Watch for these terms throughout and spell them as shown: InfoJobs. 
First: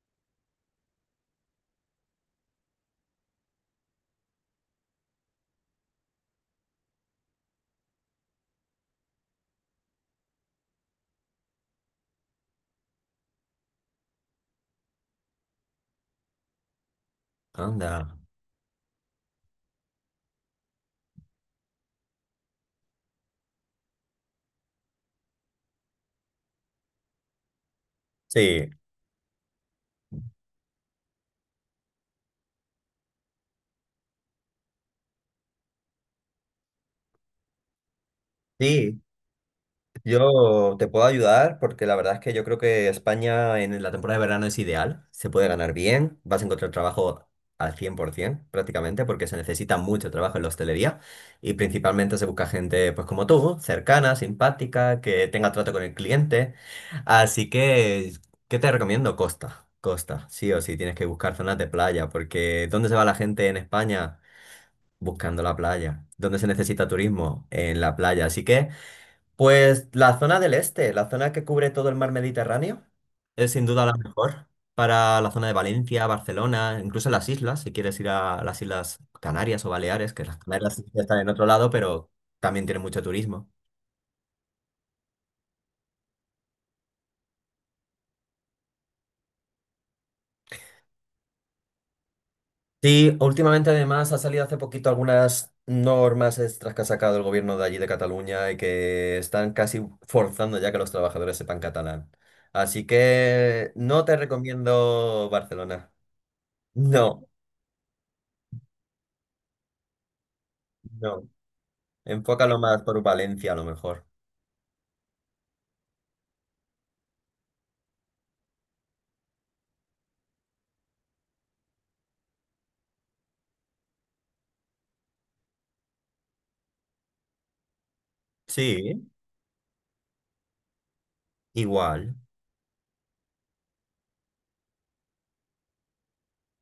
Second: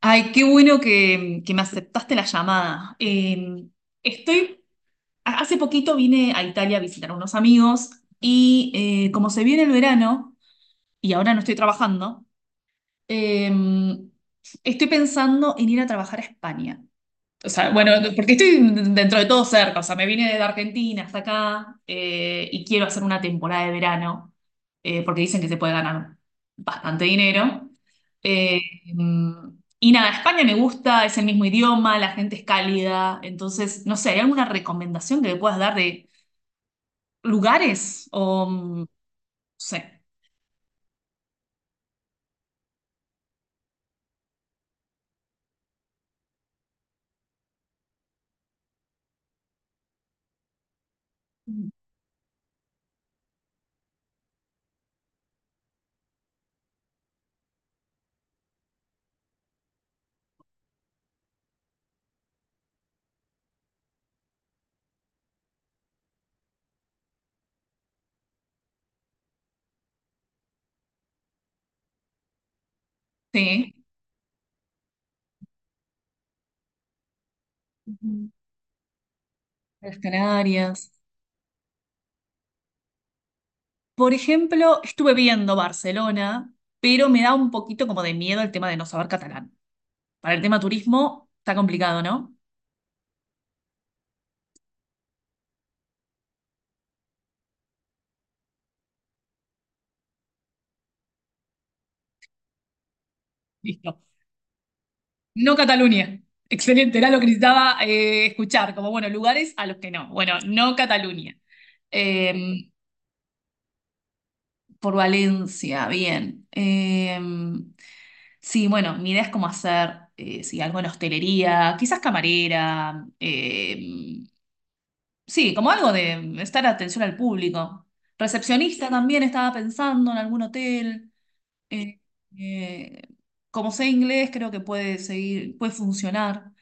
Ay, qué bueno que me aceptaste la llamada. Estoy, hace poquito vine a Italia a visitar a unos amigos y como se viene el verano y ahora no estoy trabajando. eh, Estoy pensando en ir a trabajar a España. O sea, bueno, Anda. porque estoy dentro de todo cerca, o sea, me vine desde Argentina hasta acá y quiero hacer una temporada de verano, porque dicen que se puede ganar bastante dinero. Eh, Sí, y nada, España me gusta, es el mismo idioma, la gente es cálida, entonces, no sé, ¿hay alguna recomendación que le puedas dar de lugares? O, no sí, sé, yo te puedo ayudar porque la verdad es que yo creo que España en la temporada de verano es ideal, se puede ganar bien, vas a encontrar trabajo al 100% prácticamente porque se necesita mucho trabajo en la hostelería y principalmente se busca gente pues como tú, cercana, simpática, que tenga trato con el cliente. Así que, ¿qué te recomiendo? Costa, sí o sí, tienes que buscar zonas de playa porque ¿dónde se va la gente en España? Buscando la playa. ¿Dónde se necesita turismo? En la playa. Así que, pues la zona del este, la zona que cubre todo el mar Mediterráneo, es sin sí. duda la mejor para la zona de Valencia, Barcelona, incluso las islas, si quieres ir Ujú. a las Islas Canarias o Las Baleares, que las Canarias sí Canarias. que están en otro lado, pero también tienen mucho turismo. Por ejemplo, estuve viendo Barcelona, pero me da un poquito como de miedo el tema de no saber catalán. Para el tema turismo está complicado, ¿no? Sí, últimamente además ha salido hace poquito algunas normas extras que ha sacado el gobierno de allí de Cataluña y que están casi forzando ya que los trabajadores sepan catalán. Así que Listo. no te recomiendo No Barcelona. Cataluña. Excelente, era lo que No, necesitaba escuchar, como bueno, lugares a los que no. Bueno, no no. Cataluña. Enfócalo Eh, más por Valencia a lo mejor. por Valencia, bien. Sí, bueno, mi idea es como hacer, sí, algo en hostelería, quizás camarera, sí, como algo de estar atención al público. Recepcionista Sí, también estaba pensando en algún hotel. Eh, igual. eh, Como sé inglés, creo que puede seguir, puede funcionar.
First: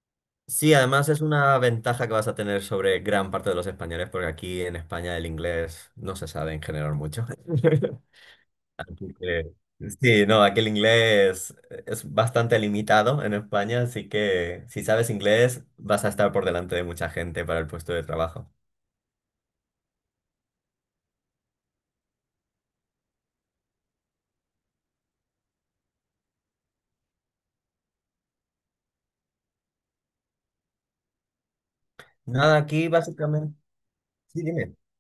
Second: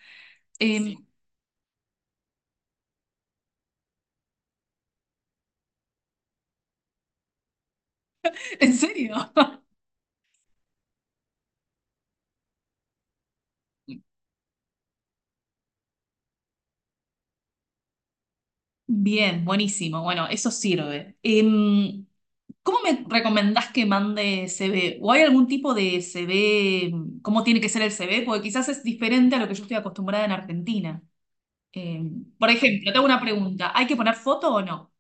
Sí, Sí. además es una ventaja que vas a tener sobre gran parte de los españoles porque aquí en España el inglés no se sabe en general mucho. ¿En serio? Eh, Sí, no, aquí el inglés es bastante limitado en España, así que si sabes inglés vas a estar por delante de mucha gente para el puesto de trabajo. Bien, buenísimo. Bueno, eso sirve. ¿Cómo me recomendás que mande CV? ¿O hay algún tipo de CV? ¿Cómo tiene que ser el CV? Porque quizás es diferente a lo que yo estoy acostumbrada en Argentina. Por Nada, aquí ejemplo, tengo una básicamente... pregunta. ¿Hay que poner Sí, foto o dime. no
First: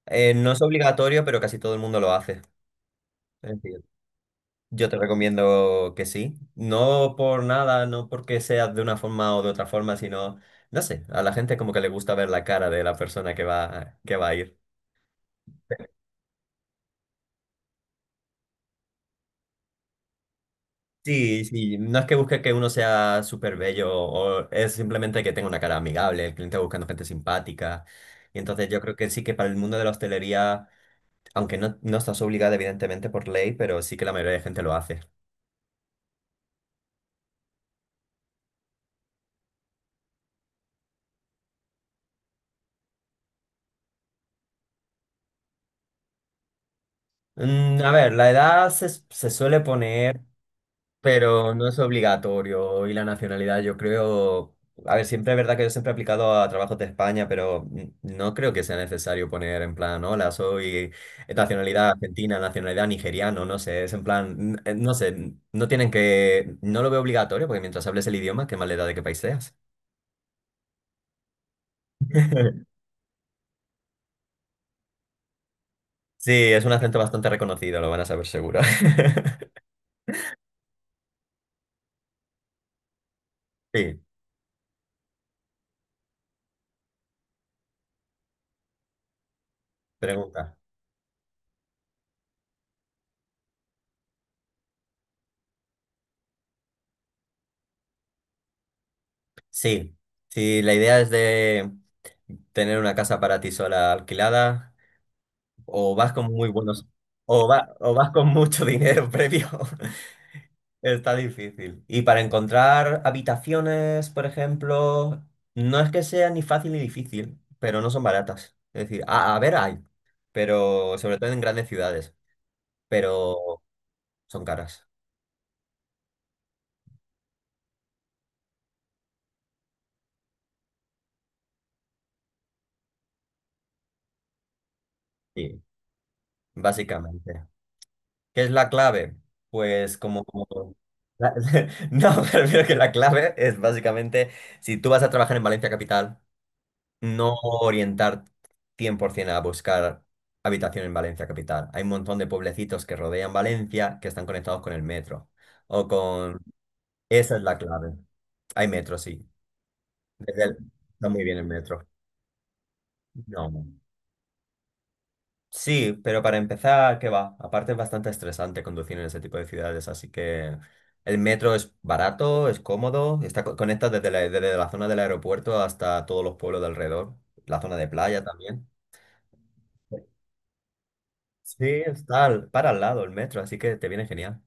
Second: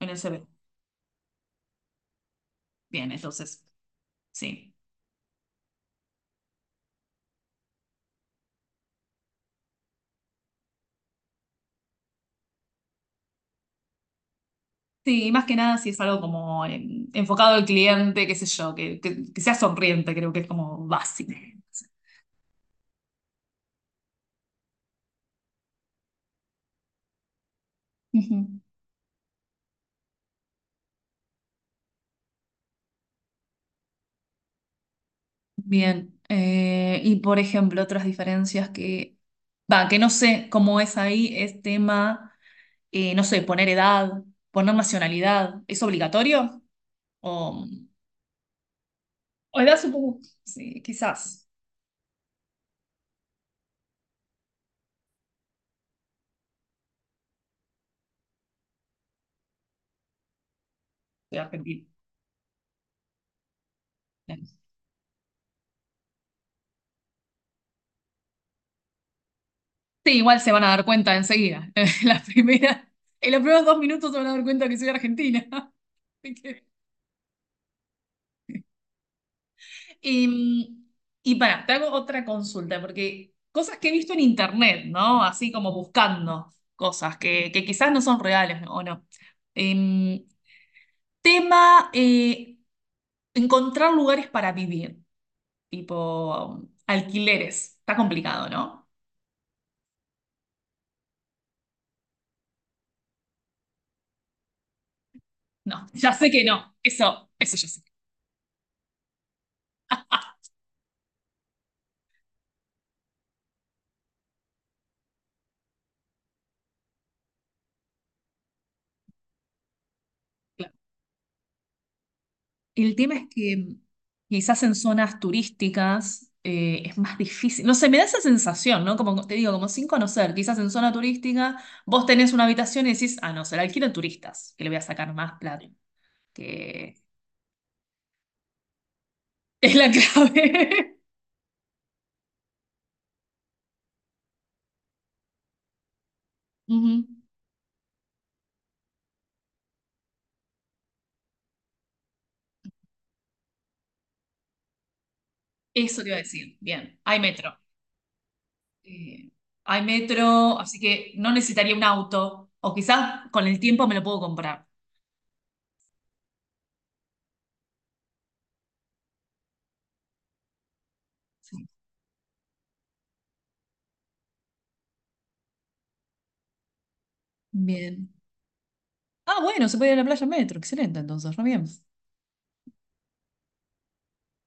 en el CV? No es obligatorio, pero casi todo el mundo lo hace. Bien, Es entonces. decir, Sí, yo te recomiendo que sí. No por nada, no porque sea de una forma o de otra forma, sino, no sé, a la gente como que le gusta ver la cara de la persona que va a ir. sí, y más que nada si es algo como enfocado al cliente, qué sé yo, que sea sonriente, creo que es como básico. Sí, sí, no es que busque que uno sea súper bello, o es simplemente que tenga una cara amigable, el cliente va buscando gente simpática. Y Ujú. entonces yo creo que sí que para el mundo de la hostelería, aunque no, no estás obligada evidentemente por ley, pero sí que la mayoría de gente lo hace. Bien, y por ejemplo, otras diferencias que, va, que no sé cómo es ahí, es tema, no sé, poner edad, poner nacionalidad, ¿es obligatorio? O, A ver, la edad se suele o edad supongo, poner. sí, quizás, Pero no es obligatorio y la nacionalidad, yo creo, a ver, siempre es verdad que yo siempre he aplicado a trabajos de España, pero no creo que sea necesario poner en plan, hola, soy de Argentina. nacionalidad argentina, nacionalidad nigeriano, no sé, es en plan, no sé, no tienen que, no lo veo obligatorio porque mientras hables el idioma, qué más le da de qué país seas. Sí, igual se van a dar cuenta enseguida. En los primeros dos minutos se van a dar cuenta que soy argentina. Sí, Así es que- un acento bastante reconocido, lo van a saber seguro. Y, y para, te hago otra consulta, porque cosas que he Sí, visto en internet, ¿no? Así como buscando cosas que quizás no son reales o no. Em, pregunta. Tema, encontrar lugares para vivir, tipo alquileres. Está complicado, ¿no? Sí, si la idea es de tener una casa para ti sola alquilada. No, O ya vas con sé que muy no. buenos, Eso, eso ya sé. o vas con mucho dinero previo. Está difícil. Y para encontrar habitaciones, por ejemplo, no es que sea ni fácil ni difícil, pero no son baratas. Es decir, a ver, hay, Claro. pero sobre todo en grandes ciudades, El tema es pero que son quizás en caras. zonas turísticas es más difícil. No sé, me da esa sensación, ¿no? Como te digo, como sin conocer. Quizás en zona turística vos tenés una habitación y decís, ah, no, se la alquilo a turistas, que le voy a sacar más Sí, plata, que básicamente. ¿Qué es la clave? es la Pues como... como- clave. la- No, prefiero que la clave es básicamente, si tú vas a trabajar en Valencia Capital, Ujú. no orientar 100% a buscar habitación en Valencia capital. Hay un montón de pueblecitos que rodean Valencia que están conectados con el metro o Eso te iba a con... decir. Bien, hay Esa es metro. la clave. Hay metro, sí. Eh, Hay Desde el- metro, así Está que muy no bien el necesitaría un metro. auto. O quizás con No. el no. tiempo me lo puedo comprar. Sí, pero para empezar, ¿qué va? Aparte es bastante estresante conducir en ese tipo de ciudades, así que el metro Sí. es barato, es cómodo, conecta desde la zona del aeropuerto hasta todos los pueblos de alrededor, la zona de Bien. playa también. Ah, bueno, se puede ir a la playa en metro. Excelente, entonces, re bien. Sí, para al lado el metro, así que te viene genial.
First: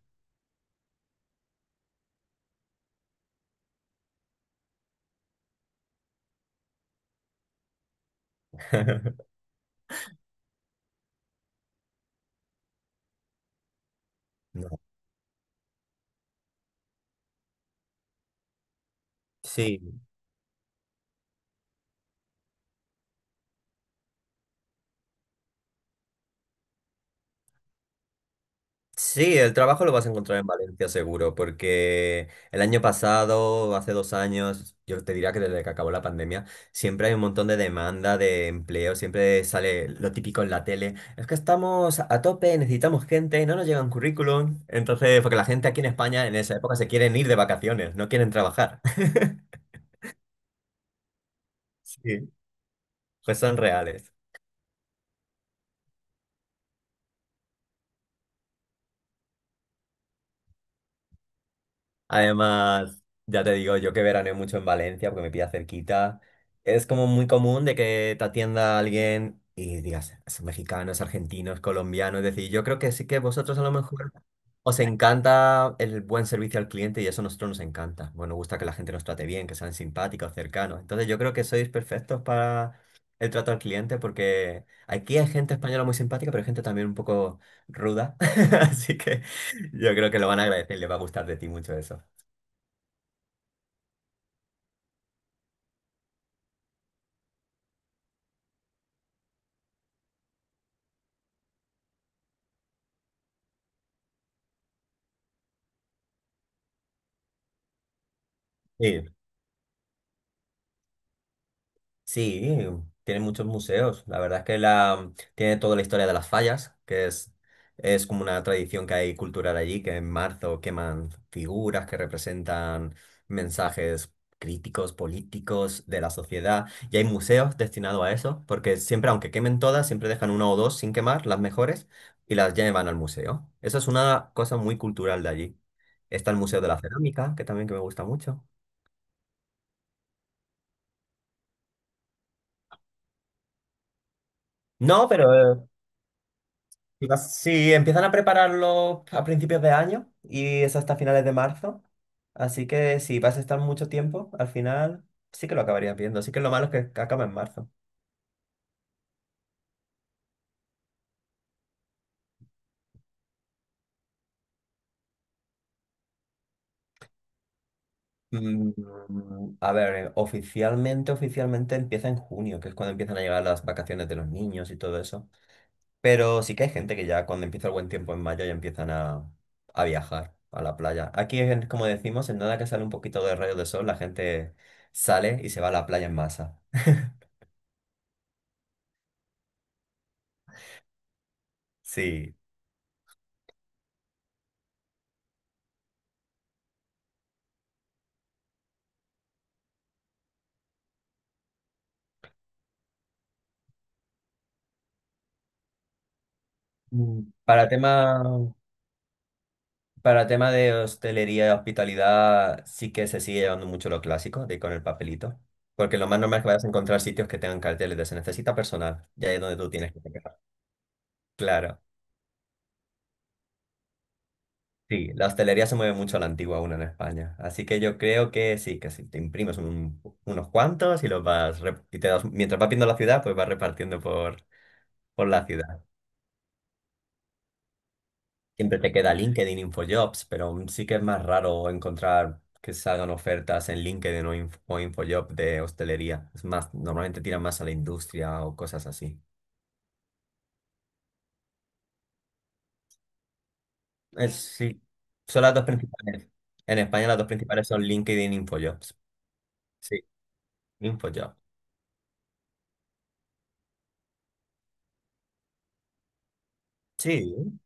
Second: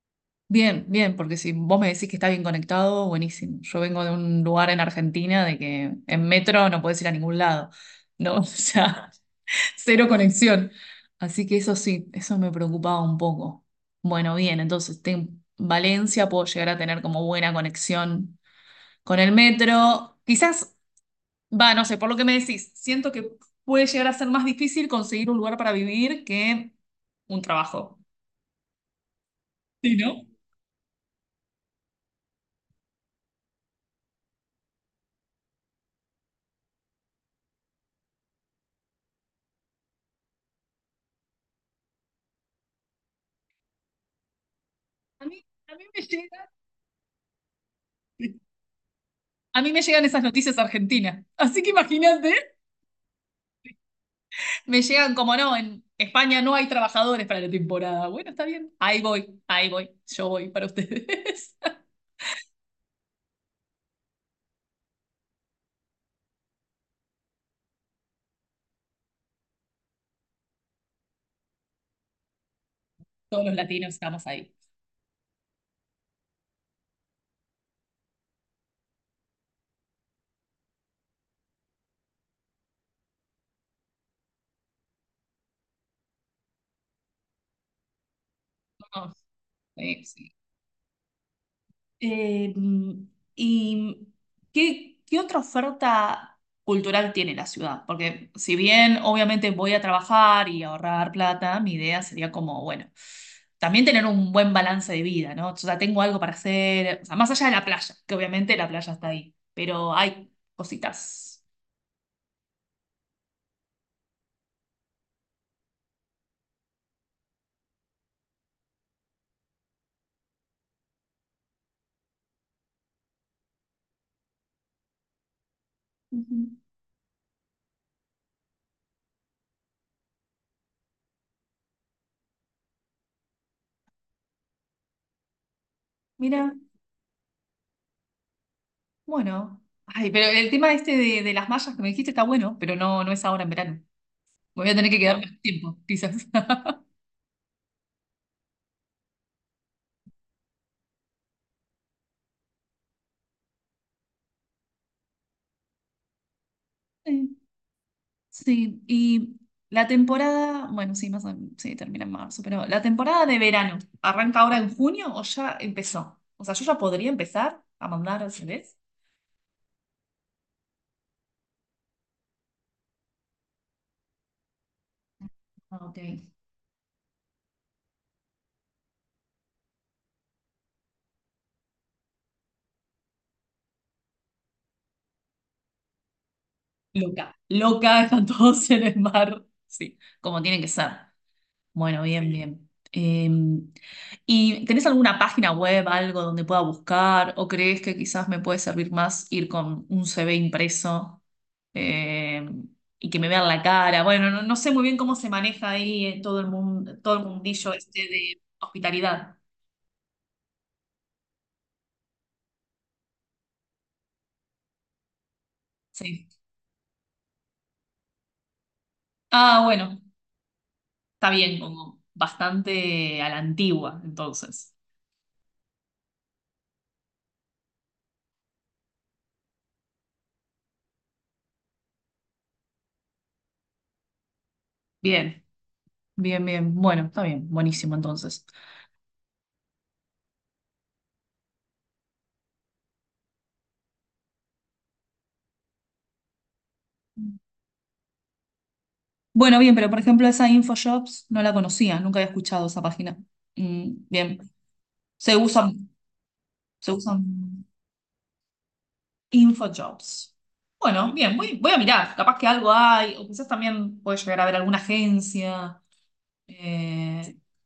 Bien, bien, porque si vos me decís que está bien conectado, buenísimo. Yo vengo de un lugar en Argentina de que en metro no podés ir a ningún lado, ¿no? O sea, cero conexión. Así que eso sí, eso me preocupaba un poco. Bueno, bien, No. entonces en Valencia puedo llegar a tener como buena conexión con el Sí, metro. Quizás, va, no sé, por lo que me decís, siento que puede llegar a ser más difícil conseguir un lugar para vivir que un trabajo. sí, el trabajo lo Sí, vas a ¿no? encontrar en Valencia seguro, porque el año pasado, hace dos años, yo te diría que desde que acabó la pandemia, siempre hay un montón de demanda de empleo, siempre sale lo típico en la tele, es que estamos a tope, necesitamos gente, no nos llegan currículum, entonces, A porque mí, la gente a aquí mí en me España en llega. esa época se quieren ir de vacaciones, no quieren trabajar. A mí me llegan esas noticias argentinas. Así que Sí, imagínate, pues son reales. me llegan como no, en España no hay trabajadores para la temporada. Bueno, está bien. Ahí voy, ahí voy. Yo voy para ustedes. Además, ya te digo, yo que veraneo mucho en Valencia porque me pilla cerquita. Es como muy común de que te atienda alguien y digas, es mexicano, es argentino, es colombiano. Es decir, yo creo que sí que Todos los vosotros a lo latinos mejor estamos ahí. os encanta el buen servicio al cliente y eso a nosotros nos encanta. Bueno, nos gusta que la gente nos trate bien, que sean simpáticos, cercanos. Entonces yo creo que sois perfectos para el trato al cliente porque aquí hay gente española muy simpática, pero hay gente también un poco ruda. Así que... Somos- Yo sí, creo que lo sí. van a agradecer y les va a gustar de ti mucho eso. Eh, ¿Y qué otra oferta cultural tiene la ciudad? Porque si bien obviamente voy a trabajar y ahorrar plata, mi idea sería como, bueno, también tener un buen balance de vida, ¿no? O sea, tengo algo para hacer, o sea, más allá de la playa, que obviamente la playa está Sí, ahí, pero hay cositas. sí, tiene muchos museos. La verdad es que la, tiene toda la historia de las fallas, que es como una tradición que hay cultural allí, que en marzo queman figuras que representan mensajes críticos, políticos de la Ujú. sociedad. Y hay museos destinados a eso, porque siempre, aunque quemen todas, siempre dejan una o dos sin quemar, las mejores, y las llevan al museo. Eso es una cosa muy cultural de allí. Está el Mira, Museo de la Cerámica, que también que me gusta mucho. bueno. Ay, pero el tema este de las mallas que me dijiste está bueno, pero no, no es ahora en verano. Me voy a tener que No, quedar pero más tiempo, quizás. Y vas- Sí, empiezan a prepararlo a principios de año y es hasta finales de marzo. Así que si vas a estar mucho tiempo, al final sí que lo acabarías viendo. Así que lo malo es que acaba en marzo. Sí, y la temporada, bueno, sí, sí, termina en marzo, pero la temporada de verano, ¿arranca ahora en junio o ya empezó? O sea, yo ya podría empezar a mandar Mm, CVs. a ver, oficialmente empieza en junio, que es cuando empiezan a llegar las vacaciones de los niños y todo eso. Ah, ok. Pero sí que hay gente que ya cuando empieza el buen tiempo en mayo ya a viajar a la playa. Aquí, como decimos, en nada que sale un poquito de rayos de sol, la gente sale y se va a la playa en masa. Loca, loca, están todos en el mar. Sí, como tienen que ser. Bueno, bien. Sí, Sí, bien. Eh, ¿Y tenés alguna página web, algo donde pueda buscar? ¿O crees que quizás me puede servir más ir con un CV impreso? eh, y que me vean la cara. Bueno, no, no sé muy bien cómo se maneja ahí todo el mundo, todo Mm, el Para mundillo este tema, de hospitalidad. para tema de hostelería y hospitalidad, sí que se sigue llevando mucho lo clásico, de ir con el papelito. Porque lo más Sí. normal es que vayas a encontrar sitios que tengan carteles de se necesita personal, ya es donde Ah, tú tienes bueno, que pegar. está bien, Claro. como bastante a la antigua, entonces. Sí, la hostelería se mueve mucho a la antigua aún en España. Así que yo creo que sí, que si te imprimes unos cuantos y los vas, mientras vas viendo la ciudad, pues vas repartiendo por Bien, la ciudad. bien, bien. Bueno, está bien, buenísimo entonces. Siempre te queda LinkedIn, InfoJobs, pero sí que es más raro encontrar que salgan ofertas en LinkedIn o, InfoJob de hostelería. Es más, normalmente tiran más a la industria o cosas así. Bueno, bien, pero por ejemplo esa InfoShops no la conocía, nunca había escuchado esa página. Es, Bien, sí, se son las dos usan, principales. En se España las dos usan. principales son LinkedIn, InfoJobs. Sí, InfoJobs. Bueno, bien, InfoJob. voy, voy, a mirar, capaz que algo hay, o quizás también puede llegar a ver alguna agencia eh, Sí,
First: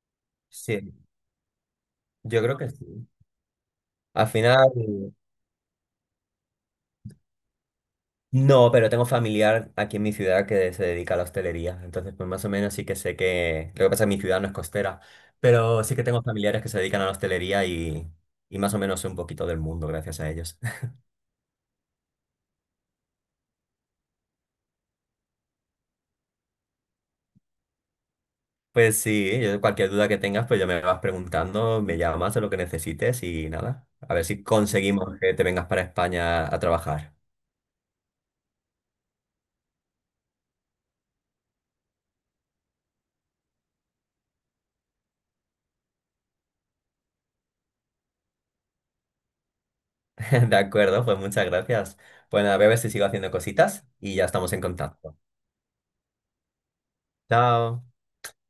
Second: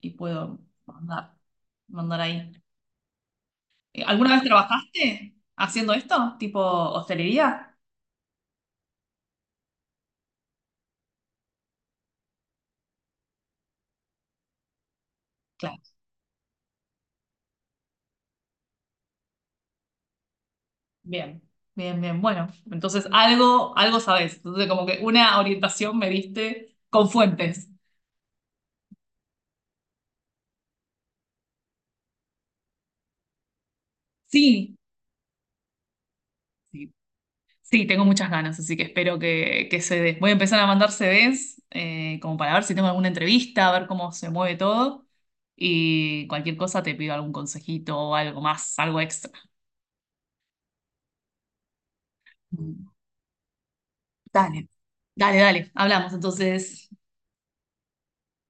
y puedo sí, mandar, mandar yo ahí. creo que sí. Al ¿Alguna vez final, trabajaste haciendo esto? ¿Tipo hostelería? no, pero tengo familiar aquí en mi ciudad que se dedica a la hostelería, entonces pues más o menos sí que sé que... Lo que pasa es que mi ciudad no es costera, Claro, pero sí que tengo familiares que se dedican a la hostelería y más o menos sé un poquito del mundo gracias a ellos. bien, bien, bien. Bueno, entonces algo, algo sabes. Entonces, como que una orientación me diste con fuentes. Pues sí, yo- cualquier duda que tengas, pues ya me vas preguntando, me llamas de lo que necesites y nada, a ver si Sí, conseguimos que te vengas para España a sí. trabajar. Sí, tengo muchas ganas, así que espero que se dé. Voy a empezar a mandar CVs como para ver si tengo alguna entrevista, a ver cómo se mueve todo. Y cualquier cosa te pido algún consejito o algo más, algo extra. De acuerdo, pues muchas gracias. Bueno, a ver Mm, si sigo haciendo cositas y ya estamos en dale. contacto. Dale, dale, hablamos entonces. Chao.